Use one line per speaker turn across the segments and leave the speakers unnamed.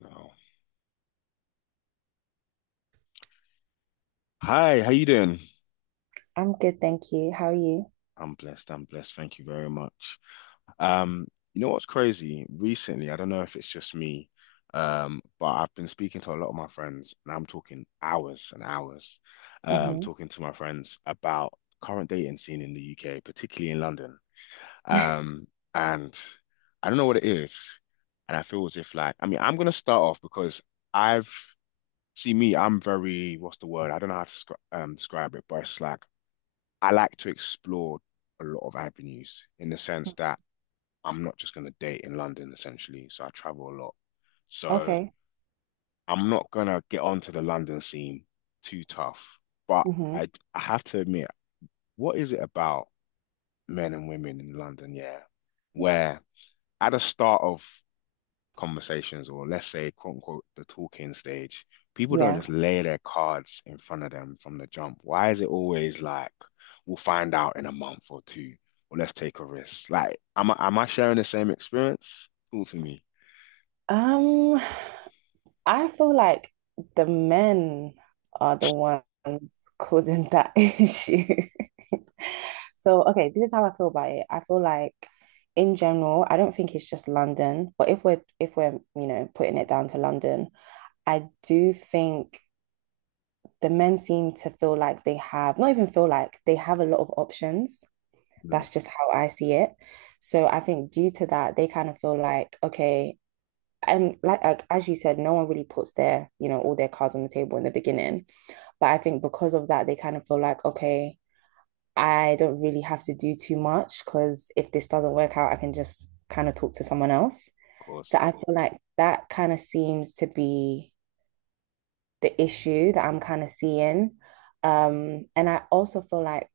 No. Hi, how you doing?
I'm good, thank you. How are you?
I'm blessed. I'm blessed. Thank you very much. Um, you know what's crazy? Recently, I don't know if it's just me, but I've been speaking to a lot of my friends, and I'm talking hours and hours,
Hmm.
talking to my friends about current dating scene in the UK, particularly in London. Um, and I don't know what it is, and I feel as if like, I mean, I'm gonna start off because I've see me, I'm very, what's the word? I don't know how to describe it, but it's like I like to explore a lot of avenues in the sense that I'm not just going to date in London essentially. So I travel a lot. So
Okay.
I'm not going to get onto the London scene too tough. But
Hmm.
I, I have to admit, what is it about men and women in London? Yeah. Where at the start of conversations or let's say quote unquote the talking stage, people don't
Yeah.
just lay their cards in front of them from the jump. Why is it always like we'll find out in a month or two, or let's take a risk? Like, am I sharing the same experience? Cool to me.
Um, I feel like the men are the ones causing that issue. So, okay, this is how I feel about it. I feel like in general, I don't think it's just London, but if we're, you know, putting it down to London, I do think the men seem to feel like they have, not even feel like they have a lot of options.
Mm, of
That's just how I see it. So I think due to that, they kind of feel like, okay, and like as you said, no one really puts their, you know, all their cards on the table in the beginning. But I think because of that, they kind of feel like, okay, I don't really have to do too much because if this doesn't work out, I can just kind of talk to someone else. So
course.
I feel like that kind of seems to be the issue that I'm kind of seeing. And I also feel like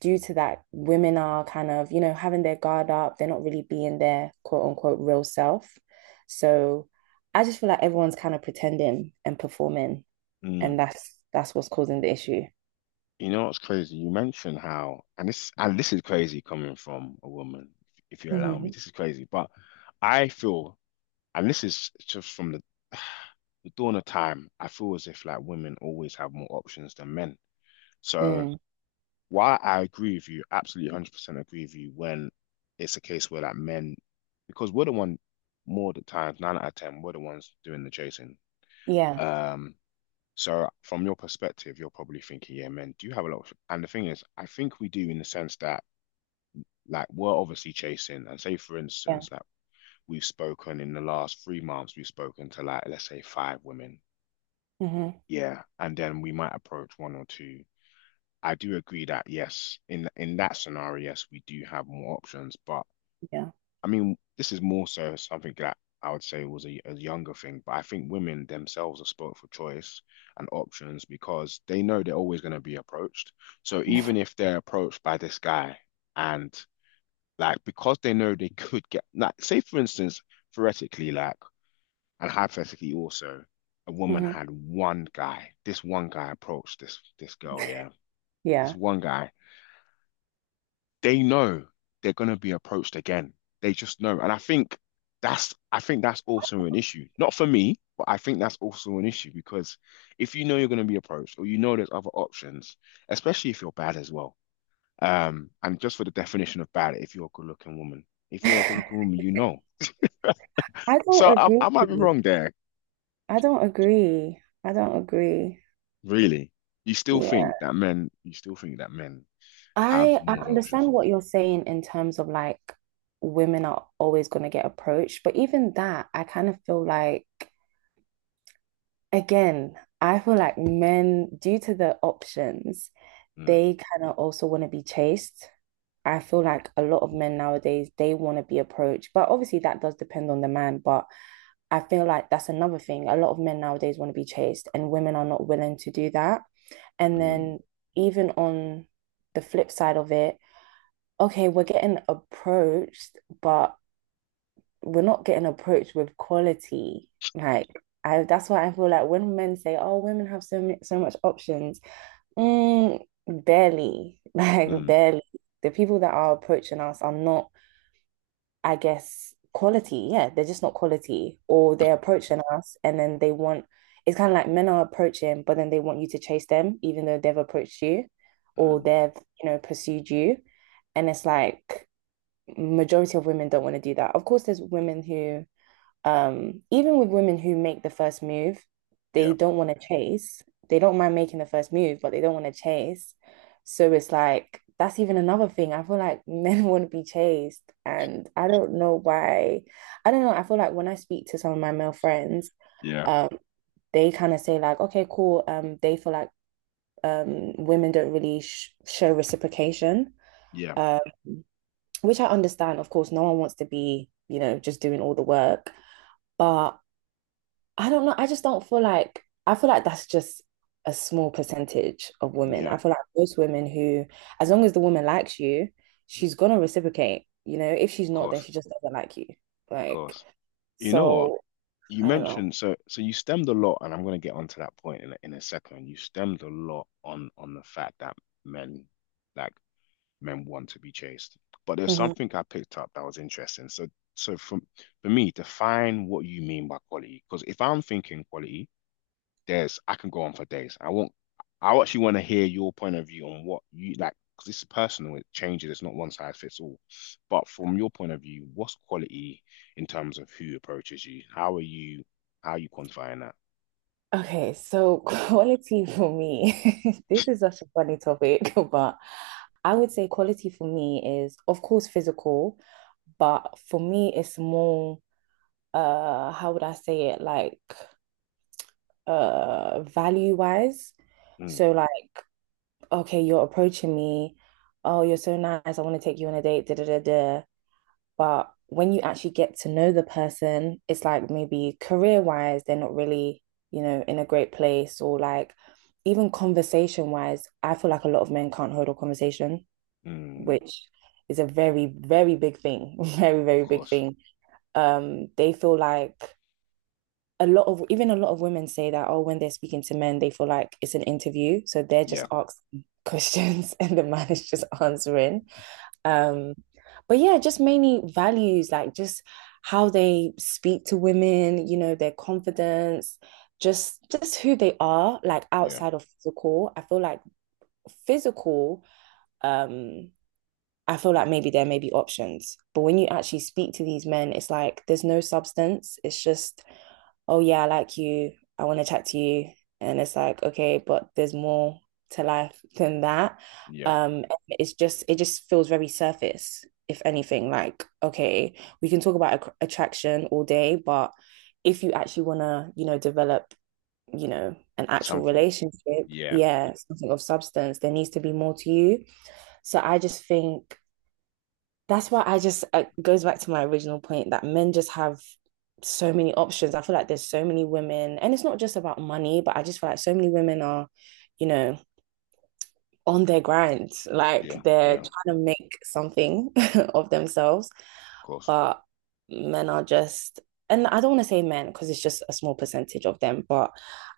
due to that, women are kind of, you know, having their guard up. They're not really being their quote unquote real self. So I just feel like everyone's kind of pretending and performing,
Mm.
and that's what's causing the issue.
You know what's crazy? You mentioned how, and this is crazy coming from a woman, if you allow me.
Mm-hmm.
This is crazy, but I feel, and this is just from the dawn of time, I feel as if like women always have more options than men. So
Mm.
while I agree with you, absolutely 100% agree with you when it's a case where like men, because we're the one more the times, nine out of 10, we're the ones doing the chasing.
Yeah,
Um, so from your perspective, you're probably thinking, yeah, men do have a lot of, and the thing is, I think we do in the sense that like we're obviously chasing, and say for
yeah,
instance, like we've spoken in the last 3 months, we've spoken to like let's say five women,
hmm,
yeah, and then we might approach one or two. I do agree that yes, in that scenario, yes, we do have more options. But
yeah,
I mean, this is more so something that I would say was a younger thing. But I think women themselves are spoilt for choice and options because they know they're always going to be approached. So even if they're approached by this guy and like because they know they could get like say for instance, theoretically, like and hypothetically, also, a woman
hmm,
had one guy. This one guy approached this girl. Yeah, this
yeah.
one guy. They know they're gonna be approached again. They just know. And I think that's also an issue. Not for me, but I think that's also an issue because if you know you're gonna be approached or you know there's other options, especially if you're bad as well. And just for the definition of bad, if you're a good-looking woman, if you're a good-looking woman.
I don't
So I might be
agree.
wrong there.
I don't agree. I don't agree.
Really? You still
Yeah.
think that men, you still think that men have
I
more of an options?
understand what you're saying in terms of like women are always going to get approached, but even that, I kind of feel like again, I feel like men, due to the options,
Mm,
they kind of also want to be chased. I feel like a lot of men nowadays, they want to be approached, but obviously that does depend on the man. But I feel like that's another thing. A lot of men nowadays want to be chased, and women are not willing to do that. And
mm,
then even on the flip side of it, okay, we're getting approached, but we're not getting approached with quality. Like I, that's why I feel like when men say, "Oh, women have so many, so much options," mm, barely, like
mm,
barely. The people that are approaching us are not, I guess, quality. Yeah, they're just not quality, or they're approaching us and then they want. It's kind of like men are approaching, but then they want you to chase them, even though they've approached you, or
mm.
they've, you know, pursued you, and it's like majority of women don't want to do that. Of course, there's women who, even with women who make the first move, they
Yeah,
don't want to chase. They don't mind making the first move, but they don't want to chase. So it's like that's even another thing. I feel like men want to be chased, and I don't know why. I don't know. I feel like when I speak to some of my male friends,
yeah,
um, they kind of say like, "Okay, cool." They feel like women don't really sh show reciprocation.
yeah,
Um, which I understand, of course, no one wants to be, you know, just doing all the work. But I don't know. I just don't feel like, I feel like that's just a small percentage of women. I
yeah.
feel like most women who, as long as the woman likes you, she's gonna reciprocate. You know, if she's
Of
not, then
course,
she just doesn't like you.
of
Like,
course. You know what?
so
You
I don't know.
mentioned so you stemmed a lot, and I'm going to get onto that point in a second. You stemmed a lot on the fact that men like want to be chased, but there's
Mm-hmm.
something I picked up that was interesting. So so from for me, define what you mean by quality, because if I'm thinking quality. There's I can go on for days. I won't. I actually want to hear your point of view on what you like because this is personal. It changes. It's not one size fits all. But from your point of view, what's quality in terms of who approaches you? How are you quantifying that?
Okay, so quality for me, this is such a funny topic, but I would say quality for me is, of course, physical, but for me, it's more, how would I say it, like, value-wise.
Mm,
So, like, okay, you're approaching me. Oh, you're so nice. I want to take you on a date. Da, da, da, da. But when you actually get to know the person, it's like maybe career wise, they're not really, you know, in a great place or like even conversation wise, I feel like a lot of men can't hold a conversation,
mm, of
which is a very, very big thing. Very, very big
course.
thing. They feel like a lot of even a lot of women say that, oh, when they're speaking to men, they feel like it's an interview. So they're just
Yeah.
asking questions and the man is just answering. Um, but yeah, just mainly values, like just how they speak to women, you know, their confidence, just who they are, like
Yeah.
outside of physical. I feel like physical, um, I feel like maybe there may be options. But when you actually speak to these men, it's like there's no substance. It's just oh yeah, I like you, I want to chat to you. And it's like, okay, but there's more to life than that.
Yeah,
It's just it just feels very surface, if anything. Like, okay, we can talk about ac attraction all day, but if you actually want to, you know, develop, you know, an actual
something.
relationship,
Yeah,
yeah, something of substance, there needs to be more to you. So I just think that's why I just it goes back to my original point that men just have so many options. I feel like there's so many women, and it's not just about money, but I just feel like so many women are, you know, on their grind, like
yeah,
they're
yeah, of
trying to make something of themselves
course.
but men are just, and I don't want to say men because it's just a small percentage of them, but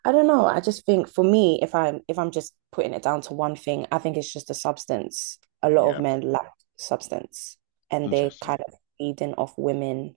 I don't know. I just think for me, if I'm just putting it down to one thing, I think it's just a substance. A lot of
Yeah,
men lack substance, and they
interesting.
kind of feeding off women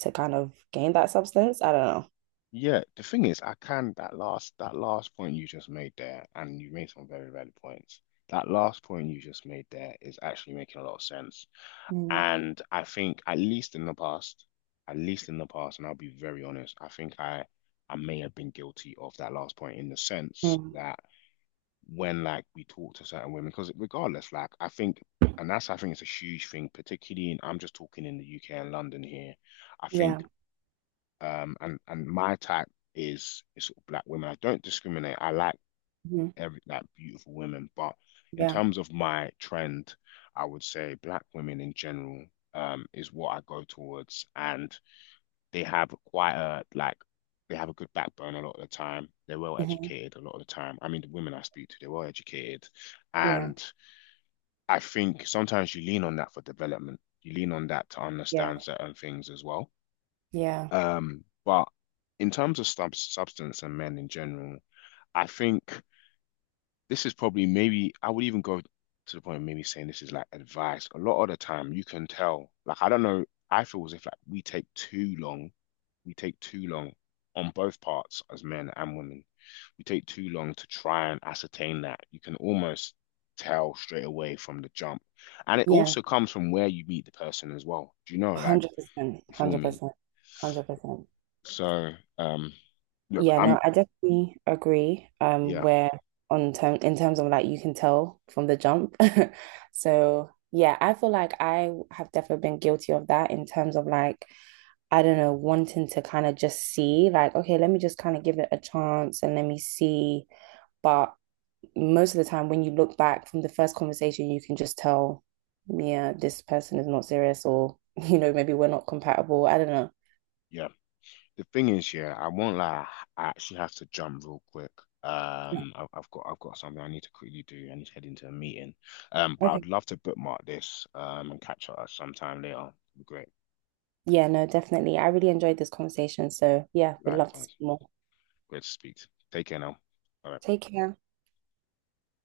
to kind of gain that substance. I don't
Yeah, the thing is, I can that last point you just made there, and you made some very valid points. That last point you just made there is actually making a lot of sense.
know.
And I think at least in the past, and I'll be very honest, I think I may have been guilty of that last point in the sense
Mm-hmm.
that when like we talk to certain women because regardless like I think it's a huge thing particularly in I'm just talking in the UK and London here I
Yeah.
think and my type is sort of black women I don't discriminate I like
Mm-hmm.
every like beautiful women but in
Yeah.
terms of my trend I would say black women in general is what I go towards, and they have a good backbone a lot of the time. They're well
Mm-hmm.
educated a lot of the time. I mean, the women I speak to, they're well educated,
Yeah.
and I think sometimes you lean on that for development. You lean on that to
Yeah.
understand certain things as well.
Yeah.
But in terms of substance and men in general, I think this is probably maybe I would even go to the point of maybe saying this is like advice. A lot of the time you can tell, like I don't know, I feel as if like we take too long on both parts as men and women. We take too long to try and ascertain that. You can almost tell straight away from the jump. And it
Yeah.
also comes from where you meet the person as well. Do you know, like
100%.
you feel me?
100%. 100%.
So um look,
Yeah,
I'm
no, I definitely agree.
yeah,
Where on term in terms of like you can tell from the jump. So yeah, I feel like I have definitely been guilty of that in terms of like, I don't know, wanting to kind of just see, like, okay, let me just kind of give it a chance and let me see. But most of the time when you look back from the first conversation, you can just tell, yeah, this person is not serious or, you know, maybe we're not compatible. I don't know.
yeah. The thing is, yeah, I won't lie. I actually have to jump real quick.
Yeah.
I've got something I need to quickly do. I need to head into a meeting. But I'd
Okay.
love to bookmark this. And catch up sometime later. Great.
Yeah, no, definitely. I really enjoyed this conversation. So, yeah, we'd love to see
Likewise.
more.
Great to speak. Take care now. All right.
Take care.